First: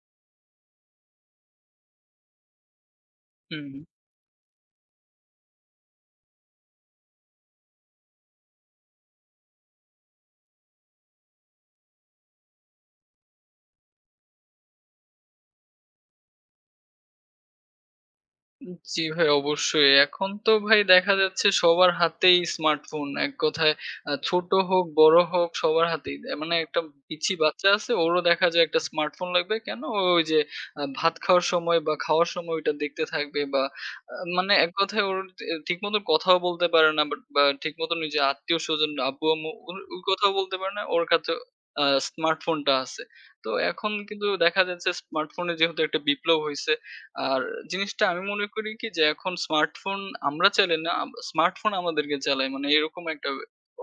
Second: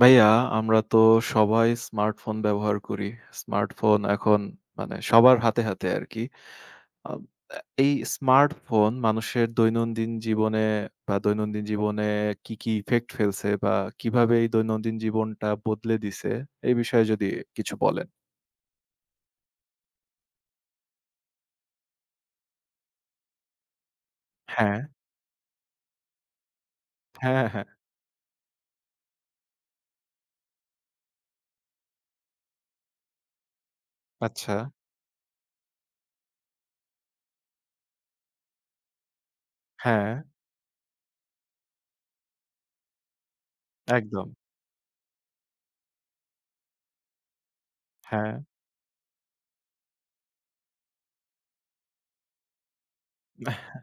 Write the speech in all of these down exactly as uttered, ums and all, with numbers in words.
ভাইয়া, আমরা তো সবাই স্মার্টফোন ব্যবহার করি। হুম, স্মার্টফোন এখন মানে সবার হাতে, হাতে আরকি। আম আ এই স্মার্টফোন মানুষের দৈনন্দিন জীবনে বা দৈনন্দিন জীবনে কি, কি ইফেক্ট ফেলছে বা কিভাবে এই দৈনন্দিন জীবনটা বদলে দিছে, এই বিষয়ে যদি কিছু বলেন। জি ভাই অবশ্যই। এখন তো ভাই দেখা যাচ্ছে সবার হাতেই স্মার্টফোন। এক কথায় আ ছোট হ্যাঁ, হোক, বড় হোক সবার হাতেই। এ মানে একটা পিচ্চি হ্যাঁ, হ্যাঁ। বাচ্চা আছে, ওরও দেখা যায় একটা স্মার্টফোন লাগবে। কেন? ও ওই যে আ ভাত খাওয়ার সময় বা খাওয়ার সময় ওইটা দেখতে থাকবে, বা আ মানে আচ্ছা। এক কথায় ওর এ ঠিক মতো কথাও বলতে পারে না, বাট বা ঠিক মতো নিজের আত্মীয়স্বজন, আব্বু-আম্মু ওর ওই হ্যাঁ, কথাও বলতে পারে না। ওর কাছে আ স্মার্টফোনটা আছে। তো এখন কিন্তু একদম। দেখা যাচ্ছে স্মার্টফোনে যেহেতু একটা বিপ্লব হইছে, আর জিনিসটা আমি হ্যাঁ, মনে করি কি, যে এখন স্মার্টফোন আমরা চালাই না, আম স্মার্টফোন আমাদেরকে চালায়। মানে এরকম একটা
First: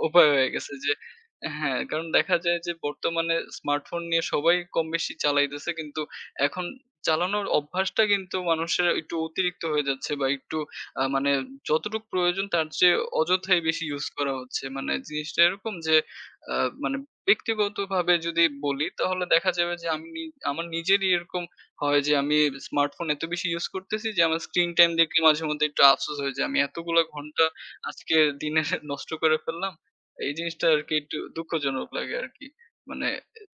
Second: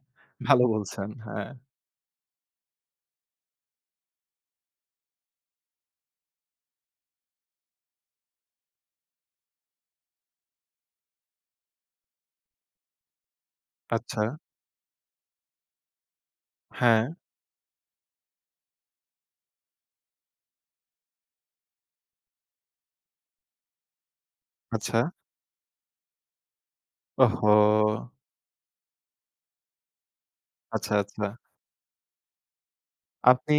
উপায় হয়ে ভালো গেছে যে বলছেন। হ্যাঁ। হ্যাঁ, কারণ দেখা যায় যে বর্তমানে স্মার্টফোন নিয়ে সবাই কমবেশি চালাইতেছে। কিন্তু এখন চালানোর অভ্যাসটা কিন্তু মানুষের একটু অতিরিক্ত হয়ে যাচ্ছে, বা একটু আ মানে যতটুকু প্রয়োজন তার চেয়ে অযথাই বেশি ইউজ আচ্ছা। করা হচ্ছে। মানে জিনিসটা এরকম যে আ মানে হ্যাঁ, ব্যক্তিগতভাবে যদি বলি, তাহলে দেখা যাবে যে আমি নি আমার নিজেরই এরকম হয় যে আমি স্মার্টফোন এত বেশি ইউজ করতেছি যে আমার স্ক্রিন টাইম আচ্ছা। দেখলে মাঝেমধ্যে একটু আফসোস হয় যে আমি এতগুলা ঘন্টা ওহহো! আজকে দিনে নষ্ট করে ফেললাম। এই জিনিসটা আরকি আচ্ছা, একটু আচ্ছা। দুঃখজনক লাগে আরকি। মানে আপনি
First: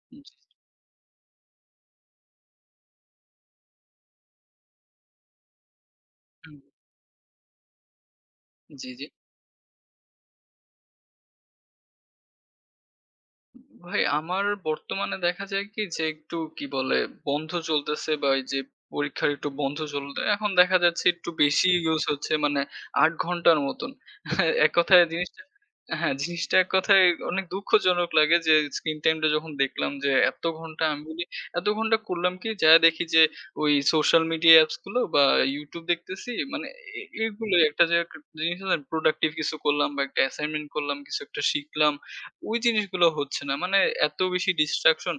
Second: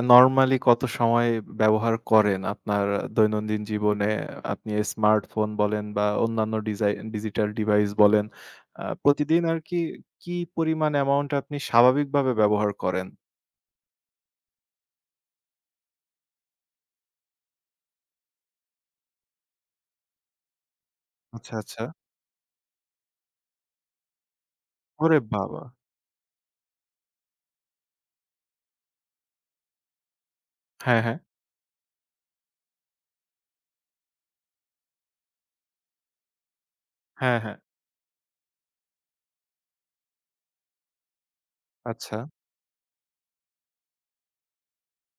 আ জি, নরমালি কত সময় ব্যবহার করেন আপনার দৈনন্দিন জীবনে? আপনি স্মার্টফোন বলেন বা অন্যান্য হুম, ডিজাই ডিজিটাল ডিভাইস বলেন, আ জি, জি। প্রতিদিন আরকি কি কি পরিমাণ অ্যামাউন্ট আপনি স্বাভাবিকভাবে ব্যবহার করেন? ভাই আমার বর্তমানে দেখা যায় কি যে একটু কি বলে বন্ধ চলতেছে, বা এই যে পরীক্ষার একটু বন্ধ চলতে এখন দেখা যাচ্ছে একটু আচ্ছা, বেশি আচ্ছা। ইউজ হচ্ছে, মানে আট ঘন্টার মতন। এক কথায় ওরে জিনিসটা, বাবা! হ্যাঁ, জিনিসটা এক কথায় অনেক দুঃখজনক লাগে, যে স্ক্রিন টাইমটা যখন দেখলাম যে এত ঘন্টা হ্যাঁ, আমি হ্যাঁ। বলি, এত ঘন্টা করলাম কি, যা দেখি যে ওই সোশ্যাল মিডিয়া অ্যাপস গুলো বা YouTube দেখতেছি মানে, এ হ্যাঁ, এগুলো হ্যাঁ। একটা, যে একটা জিনিস আছে না, প্রোডাক্টিভ কিছু করলাম বা একটা অ্যাসাইনমেন্ট করলাম, কিছু একটা শিখলাম। আচ্ছা। ওই জিনিসগুলো হচ্ছে না। মানে এত বেশি distraction,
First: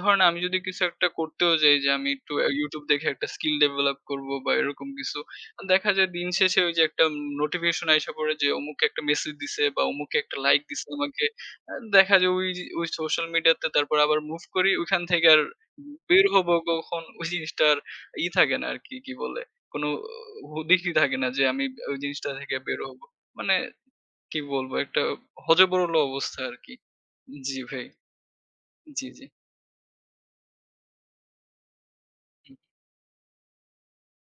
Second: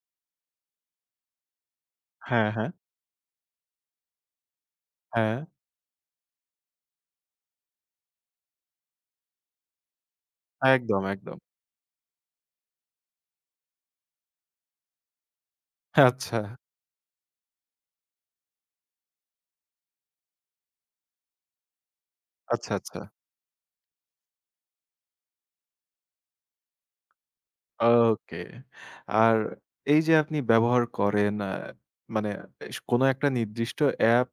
ধরেন আমি যদি কিছু একটা করতেও যাই, যে আমি একটু আ হ্যাঁ, হ্যাঁ। YouTube দেখে একটা skill develop করব বা এরকম কিছু। হ্যাঁ। দেখা যায় দিন শেষে ওই যে একটা নোটিফিকেশন আইসা পড়ে যে অমুকে একটা মেসেজ দিছে বা অমুকে একটা লাইক দিছে একদম, আমাকে। একদম। আ দেখা যায় ওই যে ওই সোশ্যাল মিডিয়াতে তারপর আবার মুভ করি। ওইখান থেকে আর বের আচ্ছা, হবো কখন, ওই জিনিসটা আর ই থাকে না আরকি, কি কি বলে? কোন হুদিকই থাকে না যে আমি ওই জিনিসটা থেকে আচ্ছা, বের আচ্ছা। হবো। মানে কি বলবো? একটা হযবরল অবস্থা আরকি। জি ভাই। ওকে। জি, জি। আর এই যে আপনি ব্যবহার করেন, আ মানে এস কোনো একটা নির্দিষ্ট অ্যাপ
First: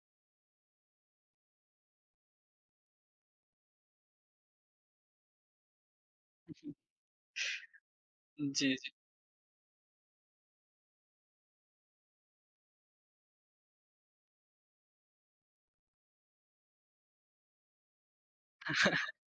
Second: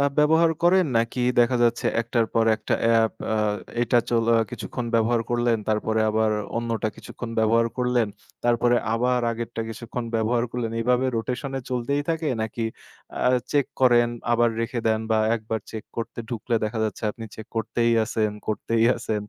আ ব্যবহার করেন, নাকি দেখা যাচ্ছে একটার পর একটা অ্যাপ, আ এটা চল আ কিছুক্ষণ ব্যবহার করলেন, তারপরে আবার অন্যটা কিছুক্ষণ ব্যবহার করলেন, জি, তারপরে জি। আবার আগেরটা কিছুক্ষণ ব্যবহার করলেন। এভাবে রোটেশন এ চলতেই থাকে, নাকি আ চেক করেন, আবার রেখে দেন, বা একবার চেক করতে ঢুকলে দেখা যাচ্ছে আপনি চেক করতেই আছেন, করতেই আছেন,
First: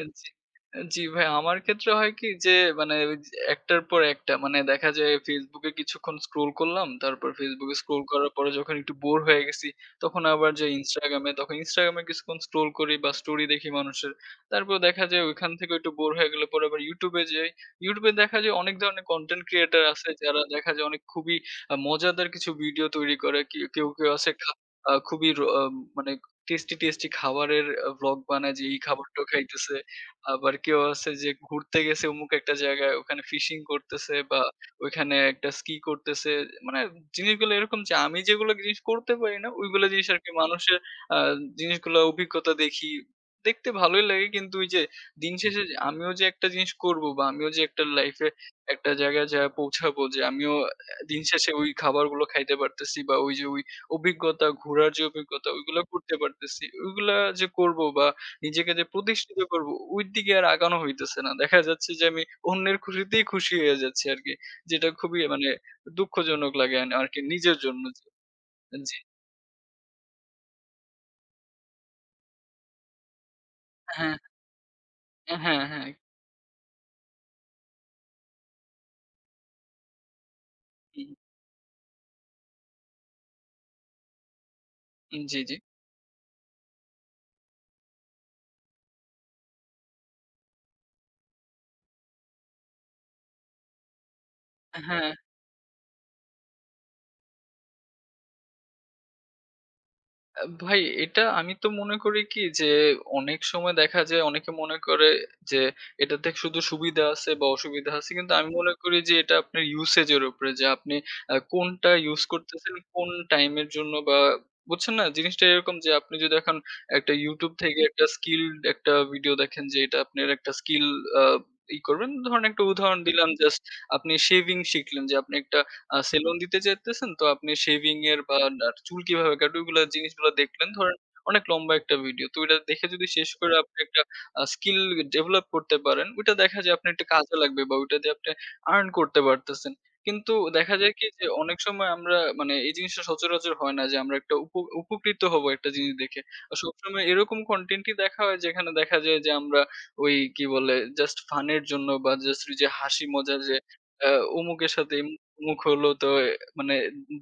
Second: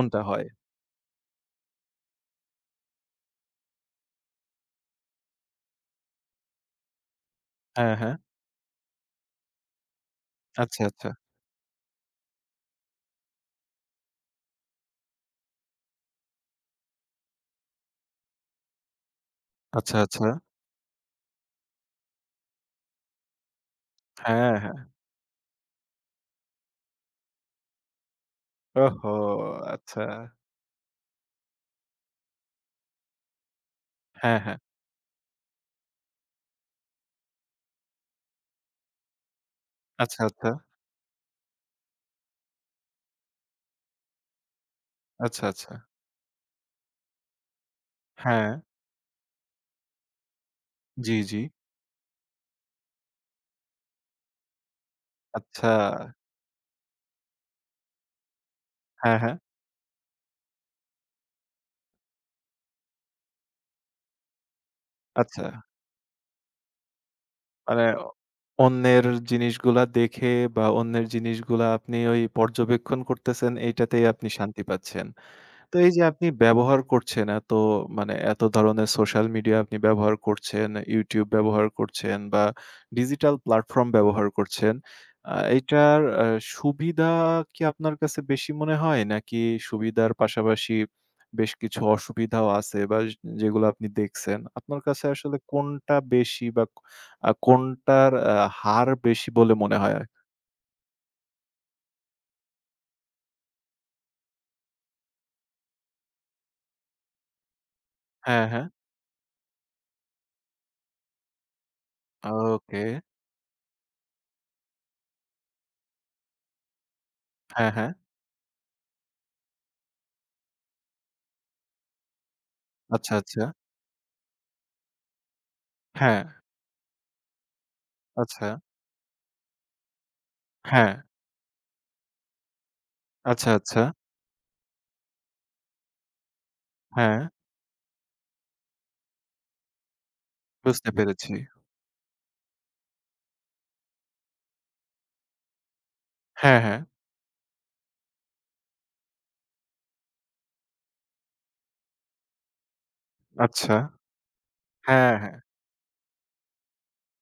আ জি, হয়? জি ভাই, আমার ক্ষেত্রে হয় কি যে মানে ওই যে একটার পর একটা, মানে দেখা যায় Facebook এ কিছুক্ষণ স্ক্রল করলাম। তারপর Facebook এ হ্যাঁ, স্ক্রল হ্যাঁ। করার পরে যখন একটু বোর হয়ে গেছি তখন আবার যাই আচ্ছা, আচ্ছা। Instagram এ, তখন Instagram এ কিছুক্ষণ স্ক্রল করি বা স্টোরি দেখি মানুষের। তারপর দেখা যায় ওইখান থেকেও একটু বোর হয়ে গেলে পরে আবার YouTube এ যাই। YouTube এ দেখা যায় অনেক ধরনের কনটেন্ট ক্রিয়েটর আচ্ছা, আছে, আচ্ছা। যারা দেখা যায় অনেক খুবই আ মজাদার কিছু ভিডিও তৈরি করে। কি কেউ, কেউ আছে খা হ্যাঁ, হ্যাঁ। আ খুবই র আ মানে টেস্টি, টেস্টি খাবারের আ ভ্লগ বানায় যে এই ওহো! খাবারটা খাইতেছে। আচ্ছা। আবার কেউ আছে যে ঘুরতে গেছে অমুক একটা জায়গায়, ওখানে ফিশিং করতেছে হ্যাঁ, বা হ্যাঁ। ওইখানে একটা স্কি করতেছে। মানে জিনিসগুলো এরকম যে আমি যেগুলো জিনিস করতে পারি না, ওইগুলো জিনিস আচ্ছা, আরকি আচ্ছা। মানুষের আ জিনিসগুলো, অভিজ্ঞতা দেখি। দেখতে ভালোই লাগে কিন্তু ওই যে দিন আচ্ছা, শেষে আচ্ছা। যে আমিও যে একটা জিনিস করব, বা আমিও যে একটা লাইফে হ্যাঁ। একটা জায়গায় যেয়ে পৌঁছাবো, যে আমিও অ্যা জি, দিন জি। শেষে ওই খাবারগুলো খাইতে পারতেছি, বা ওই যে ওই অভিজ্ঞতা, ঘোরার যে অভিজ্ঞতা আচ্ছা। ওইগুলা করতে পারতেছি। ওইগুলা যে করব বা নিজেকে যে হ্যাঁ, হ্যাঁ। প্রতিষ্ঠিত করব, ওই দিকে আর আগানো হইতেছে না। দেখা যাচ্ছে যে আমি অন্যের খুশিতেই খুশি হয়ে যাচ্ছি আরকি। যেটা খুবই আচ্ছা। মানে দুঃখজনক লাগে আন আরকি নিজের জন্য। মানে জি, অন্যের জিনিসগুলা দেখে বা অন্যের জিনিসগুলা আপনি ওই পর্যবেক্ষণ করতেছেন, এইটাতেই হ্যাঁ, আপনি শান্তি পাচ্ছেন। হ্যাঁ, তো হ্যাঁ। এই যে আপনি ব্যবহার করছেন, এত মানে এত ধরনের সোশ্যাল মিডিয়া আপনি ব্যবহার করছেন, YouTube ব্যবহার করছেন বা ডিজিটাল প্ল্যাটফর্ম ব্যবহার করছেন। হুম, আ জি, জি। এইটার আ সুবিধা কি আপনার কাছে বেশি মনে হয়? নাকি সুবিধার পাশাপাশি বেশ কিছু অসুবিধাও আছে বা য যেগুলো আপনি দেখছেন? আপনার কাছে হ্যাঁ, আসলে কোনটা বেশি বা ক আ কোনটার আ হার বেশি বলে মনে হয়? আ ভাই, এটা আমি তো মনে করি কি, যে অনেক সময় দেখা যায় অনেকে মনে করে যে এটাতে শুধু সুবিধা আছে বা অসুবিধা আছে। কিন্তু হ্যাঁ, আমি হ্যাঁ। মনে করি যে এটা আপনার ইউসেজ এর উপরে, যে আপনি আ কোনটা ইউস করতেছেন, ওকে। কোন টাইম এর জন্য, বা বুঝছেন না? জিনিসটা এরকম যে আপনি যদি এখন একটা YouTube হ্যাঁ, থেকে হ্যাঁ। একটা স্কিলড একটা ভিডিও দেখেন, যে এটা আপনার একটা স্কিল আ ই করবেন। ধরেন একটা উদাহরণ আচ্ছা, দিলাম আচ্ছা। জাস্ট, আপনি শেভিং শিখলেন, যে আপনি একটা আ হ্যাঁ, সেলুন দিতে চাইতেছেন, তো আপনি শেভিং এর, বা আচ্ছা। না, চুল কিভাবে কাটবে ওইগুলা জিনিসগুলা দেখলেন। হ্যাঁ। ধরেন অনেক লম্বা একটা ভিডিও। তো ওইটা দেখে যদি শেষ আচ্ছা, করে আপনি আচ্ছা। একটা আ স্কিল ডেভেলপ করতে পারেন, ওইটা দেখা যায় আপনার একটু হ্যাঁ, কাজে লাগবে, বা ওইটা দিয়ে আপনি আর্ন করতে পারতেছেন। কিন্তু দেখা বুঝতে যায় কি যে, পেরেছি। অনেক সময় আমরা মানে এই জিনিসটা সচরাচর হয় না যে আমরা একটা উপ উপকৃত হবো একটা জিনিস দেখে। আ হ্যাঁ, হ্যাঁ। সবসময় এরকম কনটেন্টই দেখা হয়, যেখানে দেখা যায় যে আমরা ওই কি বলে জাস্ট ফান এর জন্য, বা জাস্ট ওই যে হাসি মজার, যে আচ্ছা। আ অমুকের সাথে হ্যাঁ, হ্যাঁ। মুখ হলো তো মানে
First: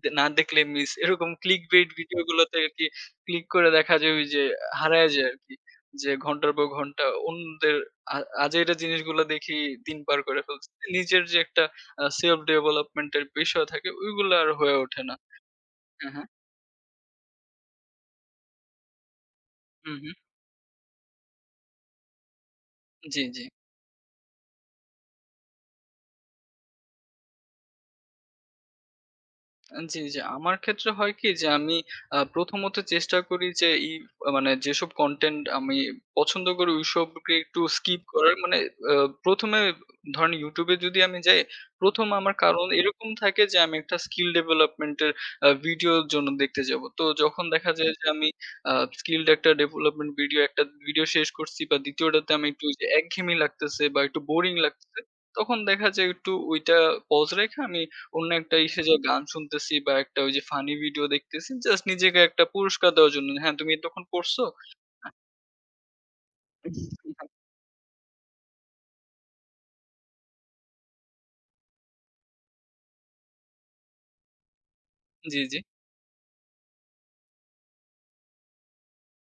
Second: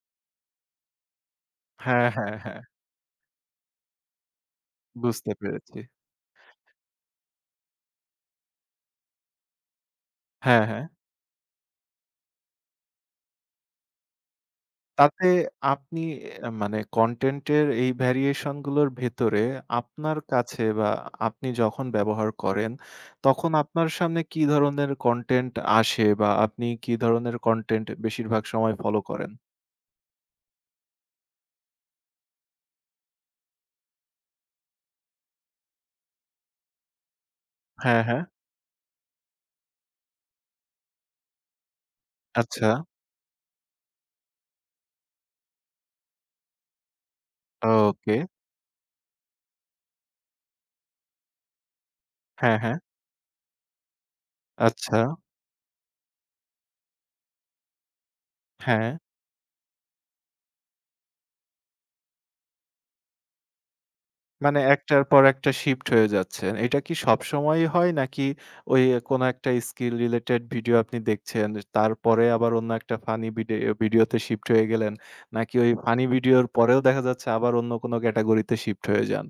দে না দেখলে মিস, এরকম clickbait হ্যাঁ, ভিডিও হ্যাঁ, গুলোতে হ্যাঁ। আরকি ক্লিক করে দেখা যায় ওই যে হারায় যায় বুঝতে আরকি। পেরেছি। যে ঘন্টার পর ঘন্টা অন্যদের আ আজেইরা জিনিসগুলো দেখি, দিন পার করে হ্যাঁ, ফেলছে। হ্যাঁ। নিজের যে একটা আ self development এর বিষয় থাকে, ওইগুলো আর হয়ে ওঠে না। তাতে আপনি হ্যাঁ, হ্যাঁ। অ্যা মানে কনটেন্ট এর এই ভেরিয়েশন গুলোর ভেতরে হুম, হুম। আপনার কাছে, বা আপনি যখন ব্যবহার করেন, জি, জি। তখন আপনার সামনে কি ধরনের কনটেন্ট আসে, বা আপনি কি ধরনের কনটেন্ট বেশিরভাগ সময় ফলো করেন? জি, জি। আমার ক্ষেত্রে হয় কি যে আমি আ প্রথমত চেষ্টা করি যে ই মানে যেসব কনটেন্ট আমি পছন্দ করি ওইসবকে একটু স্কিপ হ্যাঁ, হ্যাঁ। করার। মানে আ প্রথম এ ধরেন YouTube এ যদি আমি যাই, প্রথম আমার কারণ আচ্ছা। এরকম থাকে যে আমি একটা স্কিল ডেভেলপমেন্ট এর আ ভিডিওর জন্য দেখতে যাব। তো যখন দেখা যায় যে ওকে। আমি আ স্কিলড একটা ডেভেলপমেন্ট ভিডিও একটা ভিডিও শেষ করছি, বা দ্বিতীয় টাতে আমি হ্যাঁ, একটু হ্যাঁ। ওইযে একঘেয়েমি লাগতেছে বা একটু বোরিং আচ্ছা। লাগতেছে, তখন দেখা যায় একটু ওইটা পজ রেখে আমি অন্য একটা ইসে, হ্যাঁ। যে গান শুনতেছি বা একটা ওই যে ফানি ভিডিও দেখতেছি, জাস্ট নিজেকে একটা পুরস্কার দেওয়ার জন্য। হ্যাঁ, তুমি এতক্ষণ পড়ছো। মানে একটার পর একটা শিফট হয়ে যাচ্ছে। এটা কি সবসময়ই হয়? নাকি ওই কোনো একটা স্কিল রিলেটেড ভিডিও আপনি দেখছেন, তারপরে আবার অন্য একটা ফানি ভিডি ভিডিওতে শিফট হয়ে গেলেন? জি, নাকি জি। ওই ফানি ভিডিওর পরেও দেখা যাচ্ছে আবার অন্য কোনো ক্যাটেগরিতে শিফট হয়ে যান?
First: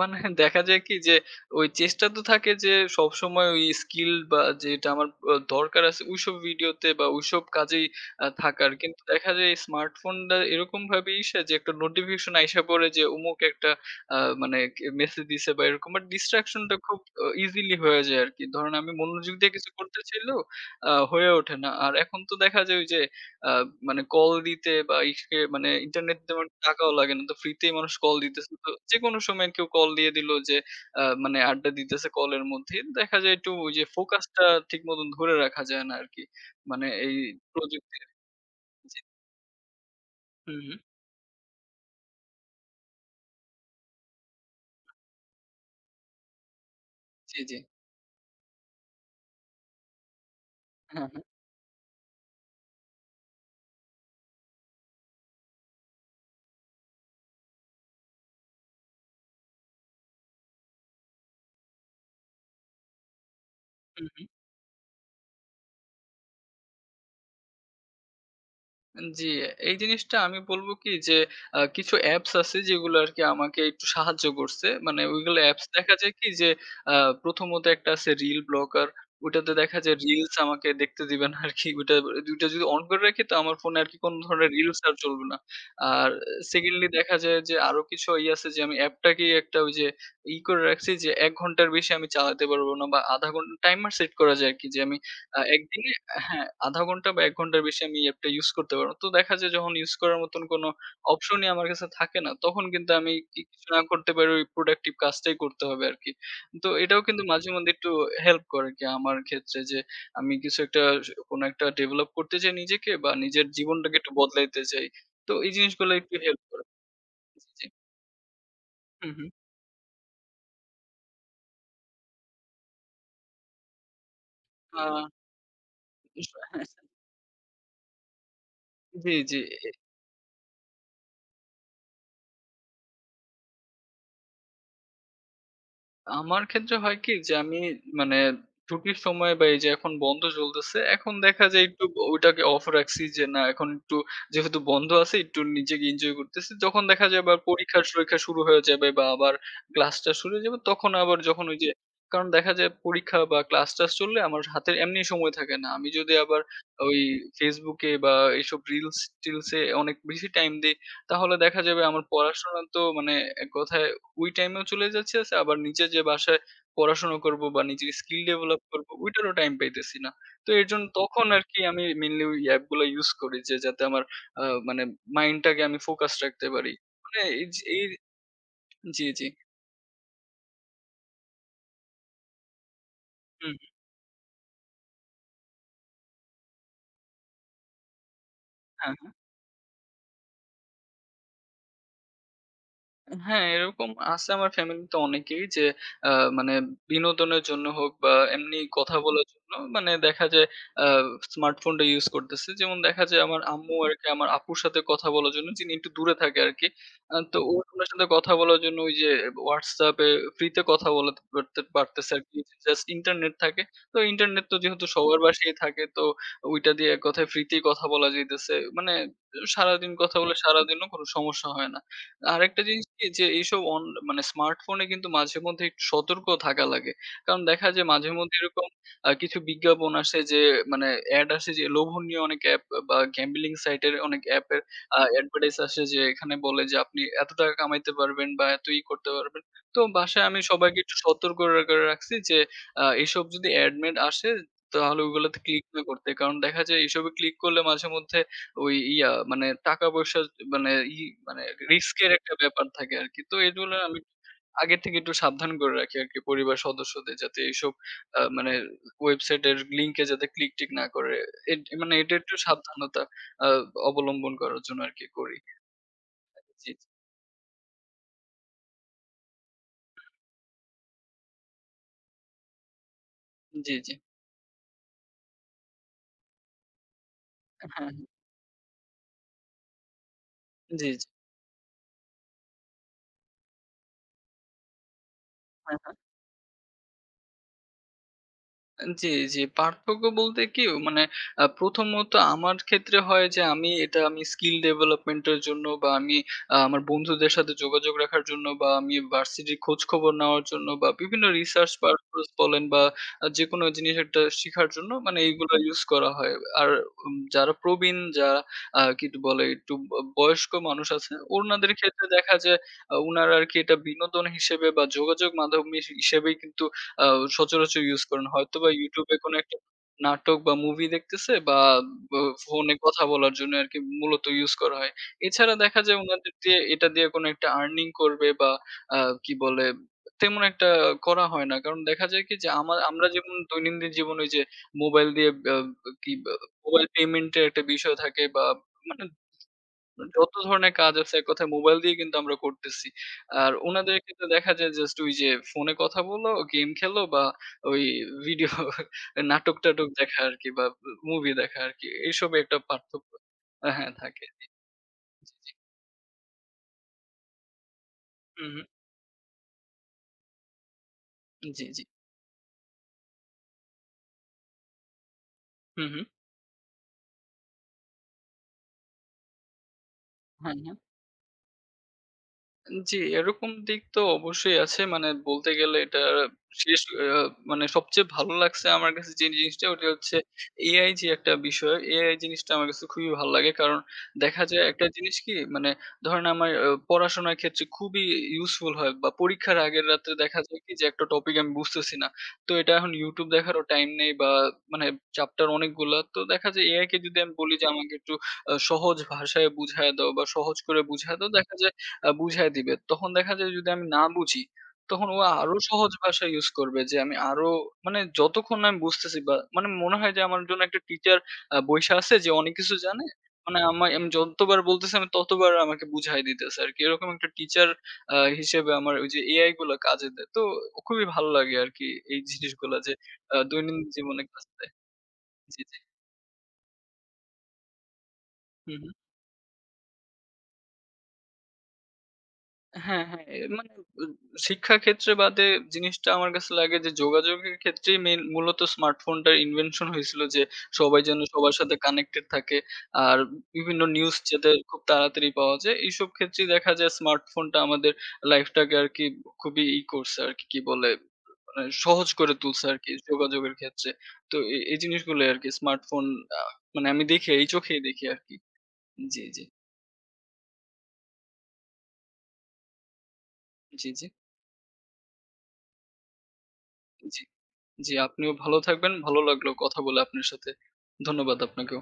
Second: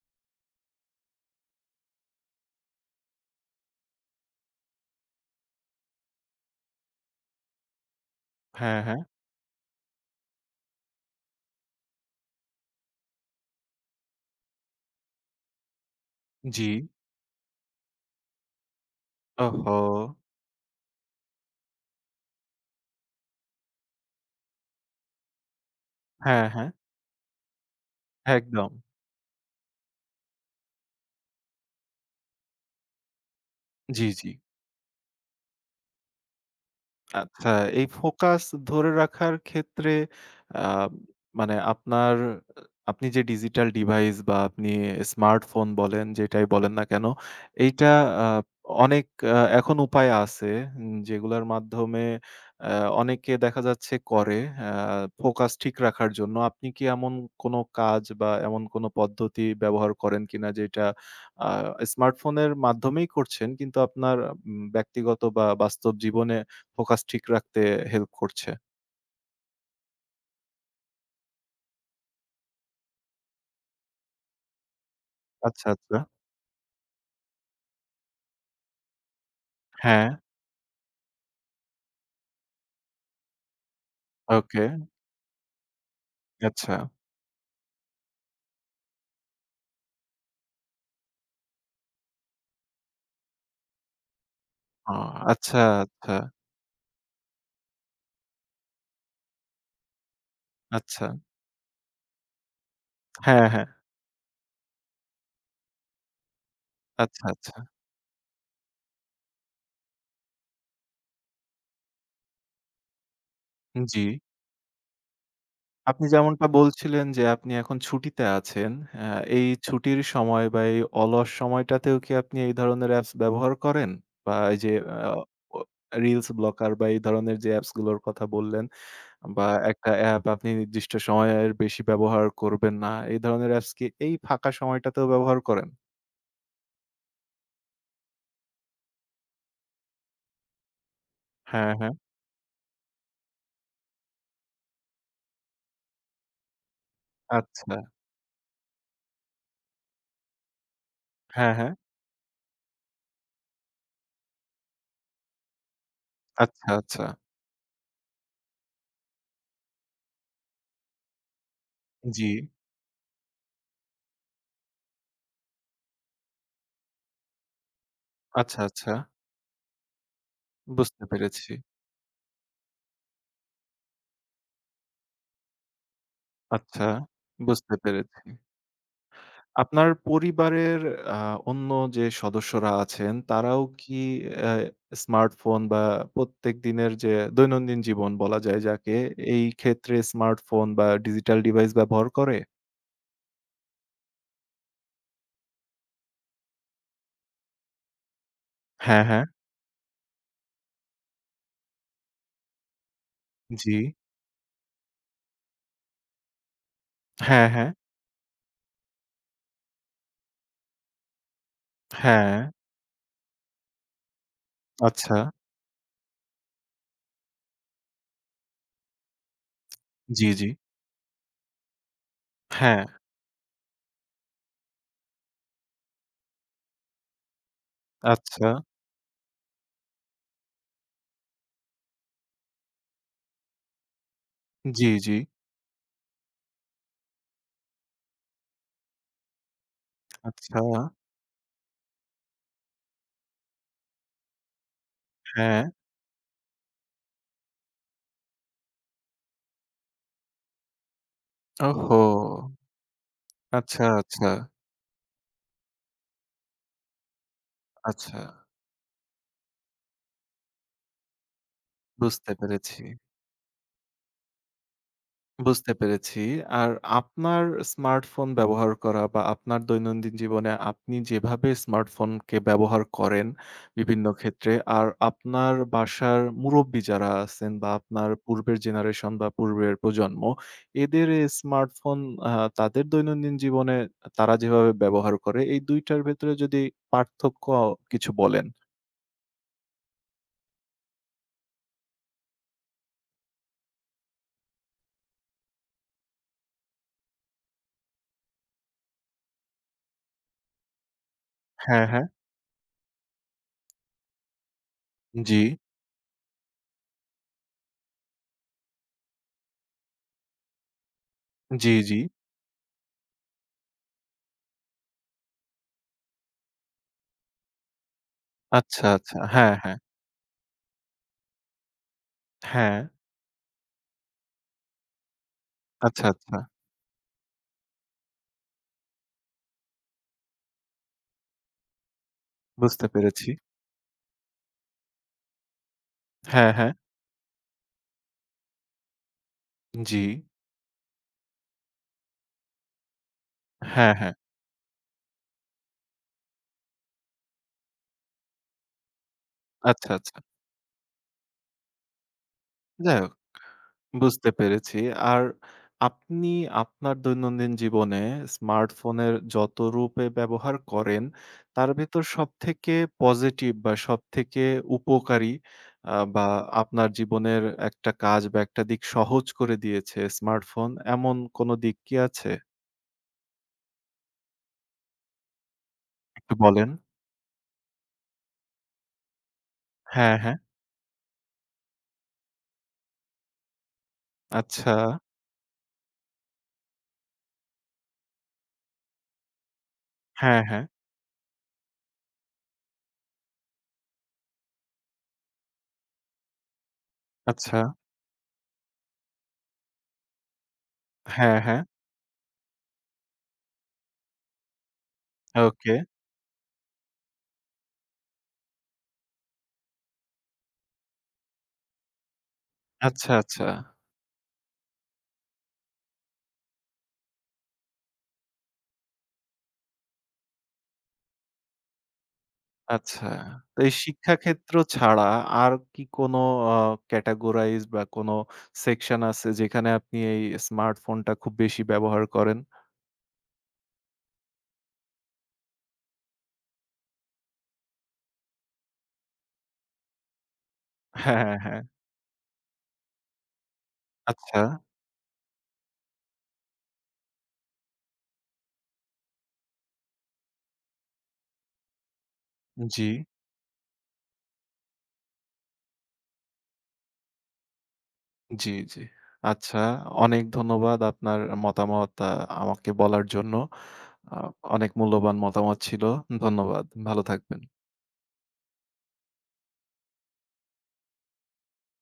মানে দেখা যায় কি, যে ওই চেষ্টা তো থাকে যে সবসময় ওই স্কিল বা যেটা আমার আ দরকার আছে ওইসব ভিডিওতে বা ওইসব কাজেই আ থাকার। হ্যাঁ, কিন্তু হ্যাঁ। দেখা যায় এই স্মার্টফোনটা এরকমভাবে ইসে, যে একটা নোটিফিকেশন আইসা পড়ে যে অমুক একটা আ মানে কে মেসেজ দিছে বা এরকম। বাট ডিসট্রাকশন জি। টা খুব আ ইজিলি হয়ে যায় আরকি। ধরেন আমি মনোযোগ দিয়ে কিছু ওহহো! করতে চাইলেও আ হয়ে ওঠে না। আর এখন তো দেখা যায় ওই যে আ মানে কল দিতে বা ইসকে মানে ইন্টারনেট হ্যাঁ, তেমন হ্যাঁ। টাকাও লাগে না। তো ফ্রিতেই মানুষ কল দিতেছে। তো একদম। যেকোনো সময় কেউ কল দিয়ে দিল, যে আ মানে আড্ডা দিতেছে কলের মধ্যে। দেখা যায় একটু ওই যে জি, জি। ফোকাসটা ঠিক মতন ধরে রাখা যায় না আরকি। মানে এই আচ্ছা, এই প্রযুক্তির, ফোকাস ধরে জি। রাখার ক্ষেত্রে হুম, আ হুম। মানে আপনার আপনি যে ডিজিটাল ডিভাইস বা আপনি স্মার্টফোন বলেন, যেটাই বলেন না কেন, জি, জি। এইটা আ অনেক আ এখন উপায় আছে, হ্যাঁ, হ্যাঁ। যেগুলার মাধ্যমে আ অনেকে দেখা যাচ্ছে করে আ ফোকাস ঠিক রাখার জন্য। আপনি কি এমন কোনো কাজ বা এমন কোনো পদ্ধতি ব্যবহার করেন কিনা, যেটা আ স্মার্টফোনের মাধ্যমেই করছেন, কিন্তু হুম, আপনার হুম। উম ব্যক্তিগত বা বাস্তব জীবনে ফোকাস ঠিক রাখতে হেল্প করছে। জি, এই জিনিসটা আমি বলব কি, যে আ কিছু অ্যাপস আছে যেগুলো আরকি আমাকে একটু সাহায্য করছে। মানে ওইগুলো অ্যাপস আচ্ছা, দেখা আচ্ছা। যায় কি যে আ প্রথমত একটা আছে রিল ব্লকার। ওইটাতে দেখা যায় হ্যাঁ, রিলস আমাকে দেখতে দিবে না আরকি। ওইটা ওইটা দুইটা যদি অন করে রাখি তো আমার ফোনে আরকি কোন ধরনের ওকে। রিলস আর চলবে না। আর আচ্ছা। সেকেন্ডলি দেখা যায় যে আরো কিছু ই আছে, যে আমি অ্যাপটাকেই একটা ওই যে ই করে রাখছি, যে এক ঘন্টার বেশি আমি চালাতে পারব না, বা আধা ঘন্টা টাইমার সেট করা যায় আরকি, যে আমি ও আ আচ্ছা, একদিনে, আচ্ছা, হ্যাঁ, আধা ঘন্টা বা এক ঘন্টার বেশি আমি অ্যাপটা ইউজ করতে পারব না। তো দেখা যায় যখন ইউজ করার মতন কোনো আচ্ছা। অপশনই আমার কাছে থাকে না, তখন কিন্তু আমি কি হ্যাঁ, হ্যাঁ। কিছু না করতে পারি, ওই প্রোডাক্টিভ কাজটাই করতে হবে আরকি। তো এটাও কিন্তু আচ্ছা, মাঝে আচ্ছা। মধ্যে একটু হেল্প করে আরকি, আমার ক্ষেত্রে, যে আমি কিছু একটা, স কোনো একটা ডেভেলপ করতে চাই নিজেকে, বা নিজের জীবনটাকে জি। একটু বদলাইতে চাই। তো এই জিনিসগুলো আপনি একটু হেল্প যেমনটা করে। বলছিলেন যে জি, আপনি জি। এখন ছুটিতে আছেন। আ হুম, হুম। এই ছুটির সময় বা এই অলস সময়টাতেও কি আপনি এই ধরনের অ্যাপস ব্যবহার করেন? বা এই যে আ আ ও রিলস ব্লকার বা এই ধরনের যে অ্যাপস গুলোর কথা বললেন, জি, জি। বা একটা অ্যাপ আপনি নির্দিষ্ট সময়ের বেশি ব্যবহার করবেন না। এই ধরনের অ্যাপস কি এই ফাঁকা সময়টাতেও ব্যবহার করেন? আমার ক্ষেত্রে হয় কি যে আমি মানে ছুটির সময় বা এই যে এখন বন্ধ চলতেছে, এখন দেখা যায় হ্যাঁ, একটু হ্যাঁ। ওইটাকে অফ রাখছি, যে না এখন একটু যেহেতু বন্ধ আছে একটু নিজেকে এনজয় করতেছি, যখন দেখা যায় আবার আচ্ছা। পরীক্ষা সুরক্ষা শুরু হয়ে যাবে বা আবার ক্লাসটা শুরু হয়ে যাবে তখন আবার, যখন হ্যাঁ, ওই যে, হ্যাঁ। কারণ দেখা যায় পরীক্ষা বা ক্লাস টাস চললে আমার হাতে এমনি সময় থাকে না, আমি যদি আবার আচ্ছা, ওই আচ্ছা। ফেসবুকে বা এইসব রিলস টিলসে অনেক বেশি টাইম দিই, তাহলে দেখা যাবে আমার জি। পড়াশোনা তো মানে এক কথায় ওই টাইমেও চলে যাচ্ছে আছে, আবার নিজে যে বাসায় পড়াশোনা করব বা নিজের স্কিল ডেভেলপ আচ্ছা, করব আচ্ছা। ওইটারও টাইম পাইতেছি না। তো এর জন্য বুঝতে তখন পেরেছি। আরকি আমি মেইনলি ওই অ্যাপ গুলা ইউজ করি, যে যাতে আমার আ মানে মাইন্ডটাকে আমি ফোকাস রাখতে পারি। আচ্ছা, মানে এই যে বুঝতে এই। পেরেছি। জি, জি। আপনার পরিবারের আ অন্য যে সদস্যরা আছেন, হুম, তারাও কি অ্যা স্মার্টফোন বা প্রত্যেক দিনের যে দৈনন্দিন জীবন বলা যায় হ্যাঁ। যাকে, এই ক্ষেত্রে স্মার্টফোন বা ডিজিটাল ডিভাইস ব্যবহার করে? হ্যাঁ, এরকম আছে আমার ফ্যামিলিতে অনেকেই, যে আ মানে বিনোদনের জন্য হোক বা এমনি কথা হ্যাঁ, হ্যাঁ। বলার জন্য, মানে দেখা যায় আ স্মার্টফোনটা ইউজ করতেছে। যেমন দেখা যায় আমার আম্মু জি। আরকি আমার আপুর সাথে কথা বলার জন্য, যিনি একটু দূরে থাকে আরকি। আ তো হ্যাঁ, ও হ্যাঁ। উনার সাথে কথা বলার জন্য ওই যে WhatsApp এ ফ্রিতে কথা বলাতে পারতে পারতেছে হ্যাঁ। আরকি। জাস্ট ইন্টারনেট থাকে। তো ইন্টারনেট তো যেহেতু আচ্ছা। সবার বাসায় থাকে, তো ওইটা দিয়ে এক কথায় ফ্রিতেই কথা বলা যাইতেছে। মানে সারাদিন কথা জি, বলে জি। সারাদিনও কোনো সমস্যা হয় না। আরেকটা হ্যাঁ। জিনিস কি, যে এইসব অন মানে স্মার্টফোনে কিন্তু মাঝে মধ্যে একটু সতর্ক থাকা লাগে। কারণ দেখা যায় মাঝে মধ্যে আচ্ছা। এরকম আ কিছু বিজ্ঞাপন আসে যে, মানে এড আসে যে লোভনীয় অনেক অ্যাপ বা গ্যাম্বলিং সাইট এর অনেক অ্যাপের জি, আ জি। অ্যাডভার্টাইজ আসে, যে এখানে বলে যে আপনি এত টাকা কামাইতে পারবেন বা এত ই করতে পারবেন। তো বাসায় আমি আচ্ছা। সবাইকে একটু সতর্ক রা করে রাখছি যে আ এইসব যদি এড-মেড আসে, তাহলে ওগুলোতে হ্যাঁ। ক্লিক না করতে। কারণ দেখা যায় এসবে ক্লিক করলে মাঝে মধ্যে ওই ইয়া মানে টাকা-পয়সা, মানে ই মানে ওহো! রিস্কের একটা ব্যাপার থাকে আরকি। তো এগুলো আচ্ছা, আমি আচ্ছা, আগে থেকে একটু সাবধান করে রাখি আরকি পরিবার সদস্যদের, যাতে এইসব আচ্ছা। আ মানে ওয়েবসাইটের লিংকে যাতে ক্লিক-টিক না করে। এট মানে এটা বুঝতে একটু পেরেছি, সাবধানতা আ অবলম্বন করার জন্য আরকি করি। বুঝতে পেরেছি। জি, আর আপনার স্মার্টফোন ব্যবহার করা বা আপনার দৈনন্দিন জীবনে আপনি যেভাবে স্মার্টফোনকে ব্যবহার করেন জি, জি, জি। বিভিন্ন ক্ষেত্রে, আর আপনার বাসার মুরুব্বি যারা আছেন, বা হ্যাঁ, হ্যাঁ। আপনার পূর্বের জেনারেশন বা পূর্বের প্রজন্ম, জি, জি। এদের এ স্মার্টফোন আ তাদের দৈনন্দিন জীবনে তারা যেভাবে ব্যবহার করে, এই হ্যাঁ, দুই হ্যাঁ। টার ভেতরে যদি পার্থক্য কিছু বলেন। জি, জি। পার্থক্য বলতে কি, মানে আ প্রথমত আমার ক্ষেত্রে হয় যে, আমি এটা, আমি স্কিল ডেভেলপমেন্ট এর জন্য বা আমি, আ আমার বন্ধুদের সাথে যোগাযোগ রাখার জন্য, বা আমি ভার্সিটির খোঁজখবর নেওয়ার জন্য, বা বিভিন্ন রিসার্চ হ্যাঁ, হ্যাঁ। পারপোজ বলেন, বা আ যেকোনো জিনিস একটা শিখার জন্য, মানে জি, এইগুলা ইউজ করা হয়। আর উম যারা প্রবীণ, যারা আ কি বলে, একটু ব বয়স্ক মানুষ আছে, উনাদের জি, জি। ক্ষেত্রে দেখা যায় আ উনারা আরকি এটা বিনোদন হিসেবে বা যোগাযোগ মাধ্যম হিস হিসেবেই কিন্তু আ সচরাচর ইউজ করেন। হয়তোবা আচ্ছা, YouTube এ আচ্ছা। কোনো হ্যাঁ, একটা হ্যাঁ। নাটক বা মুভি দেখতেছে, বা ব ফোনে হ্যাঁ। কথা বলার জন্য আরকি মূলত ইউজ করা হয়। এছাড়া দেখা যায় আচ্ছা, উনাদের আচ্ছা। দিয়ে, এটা দিয়ে কোনো একটা earning করবে বা আ কি বলে, তেমন একটা করা হয় না। কারণ দেখা যায় কি যে, আমা বুঝতে আমরা পেরেছি। যেমন দৈনন্দিন জীবনে ওই যে মোবাইল দিয়ে আ কি বা হ্যাঁ, হ্যাঁ। মোবাইল পেমেন্ট এর একটা বিষয় থাকে, বা মানে জি। যত ধরনের কাজ আছে এক কথায় মোবাইল দিয়ে কিন্তু আমরা করতেছি। আর হ্যাঁ, উনাদের হ্যাঁ। ক্ষেত্রে দেখা যায় জাস্ট ওই যে ফোনে কথা বললো, গেম খেললো, বা ওই ভিডিও নাটক-টাটক আচ্ছা, আচ্ছা। দেখা আরকি, বা মুভি দেখা আরকি। এসবে একটা যাই পার্থক্য হোক, আ হ্যাঁ থাকে। বুঝতে পেরেছি। আর জি, জি। আপনি আপনার দৈনন্দিন জীবনে হুম, হুম। স্মার্টফোনের যত রূপে ব্যবহার করেন, জি, তার জি। ভেতর সবথেকে পজিটিভ বা সবথেকে উপকারী, হুম, আ হুম। বা আপনার জীবনের একটা কাজ বা একটা দিক সহজ করে দিয়েছে হ্যাঁ, স্মার্টফোন, হ্যাঁ। এমন কোন দিক কি আছে? জি, এরকম দিক তো অবশ্যই আছে। মানে বলতে গেলে, এটা একটু বলেন। শেষ, আ মানে সবচেয়ে ভালো লাগছে আমার কাছে যে জিনিসটা, ওটা হ্যাঁ, হচ্ছে হ্যাঁ। A I. যে একটা বিষয়, এ আই জিনিসটা আমার কাছে খুবই ভালো লাগে। কারণ দেখা যায় আচ্ছা। একটা জিনিস, কি মানে, ধরেন আমার আ পড়াশোনার ক্ষেত্রে খুবই ইউজফুল হয়, বা পরীক্ষার আগের রাত্রে দেখা হ্যাঁ, যায় হ্যাঁ। কি যে, একটা টপিক আমি বুঝতেছি না। তো এটা এখন YouTube দেখারও টাইম নেই, বা মানে চ্যাপ্টার অনেকগুলা। তো দেখা যায় এ আই কে যদি আমি বলি আচ্ছা। যে, আমাকে একটু আ সহজ ভাষায় বুঝায় দাও, বা সহজ করে বুঝায় দাও, হ্যাঁ, দেখা হ্যাঁ। যায় আ বুঝায় দিবে। তখন দেখা যায় যদি আমি না বুঝি, তখন ও আরো ওকে। সহজ ভাষা ইউজ করবে, যে আমি আরো, মানে যতক্ষণ না আমি বুঝতেছি, বা মানে, মনে হয় যে আমার জন্য একটা টিচার আ বইসা আছে যে অনেক কিছু জানে। আচ্ছা, আচ্ছা, মানে আমায় আমি যতবার বলতেছি আমি ততবার আমাকে বুঝায় দিতেছে আরকি। এরকম একটা টিচার আ হিসেবে আমার ওই যে এআই গুলা কাজে দেয়। তো খুবই ভালো লাগে আরকি এই জিনিসগুলা যে আচ্ছা। আ তো এই দৈনন্দিন জীবনে কাজে শিক্ষাক্ষেত্র দেয়। ছাড়া আর জি, জি। কি কোনো আ categorize বা কোনো হুম, হুম। সেকশন আছে যেখানে আপনি এই স্মার্টফোনটা খুব বেশি ব্যবহার করেন? হ্যাঁ, হ্যাঁ। এ মানে, উ শিক্ষা ক্ষেত্রে বাদে, জিনিসটা আমার কাছে লাগে যে, যোগাযোগের ক্ষেত্রেই মেইন, মূলত স্মার্টফোনটার ইনভেনশন হয়েছিল যে, সবাই হ্যাঁ, যেন হ্যাঁ, সবার হ্যাঁ। সাথে কানেক্টেড থাকে। আর বিভিন্ন নিউজ আচ্ছা। যাতে খুব তাড়াতাড়ি পাওয়া যায়। এইসব ক্ষেত্রেই দেখা যায় স্মার্টফোনটা আমাদের লাইফটাকে আরকি খুবই ই করছে আরকি, কি কি বলে, মানে সহজ করে তুলছে জি, আরকি যোগাযোগের ক্ষেত্রে। তো এ এই জিনিসগুলোই আরকি স্মার্টফোন, আ মানে আমি দেখি, এই চোখেই দেখি আরকি। জি, জি। জি, জি। আচ্ছা। অনেক ধন্যবাদ আপনার মতামত আ আমাকে বলার জন্য। জি, জি। আ অনেক মূল্যবান মতামত ছিল। ধন্যবাদ। ভালো জি। থাকবেন। জি, আপনিও ভালো থাকবেন। ভালো লাগলো কথা বলে আপনার সাথে। ধন্যবাদ আপনাকেও।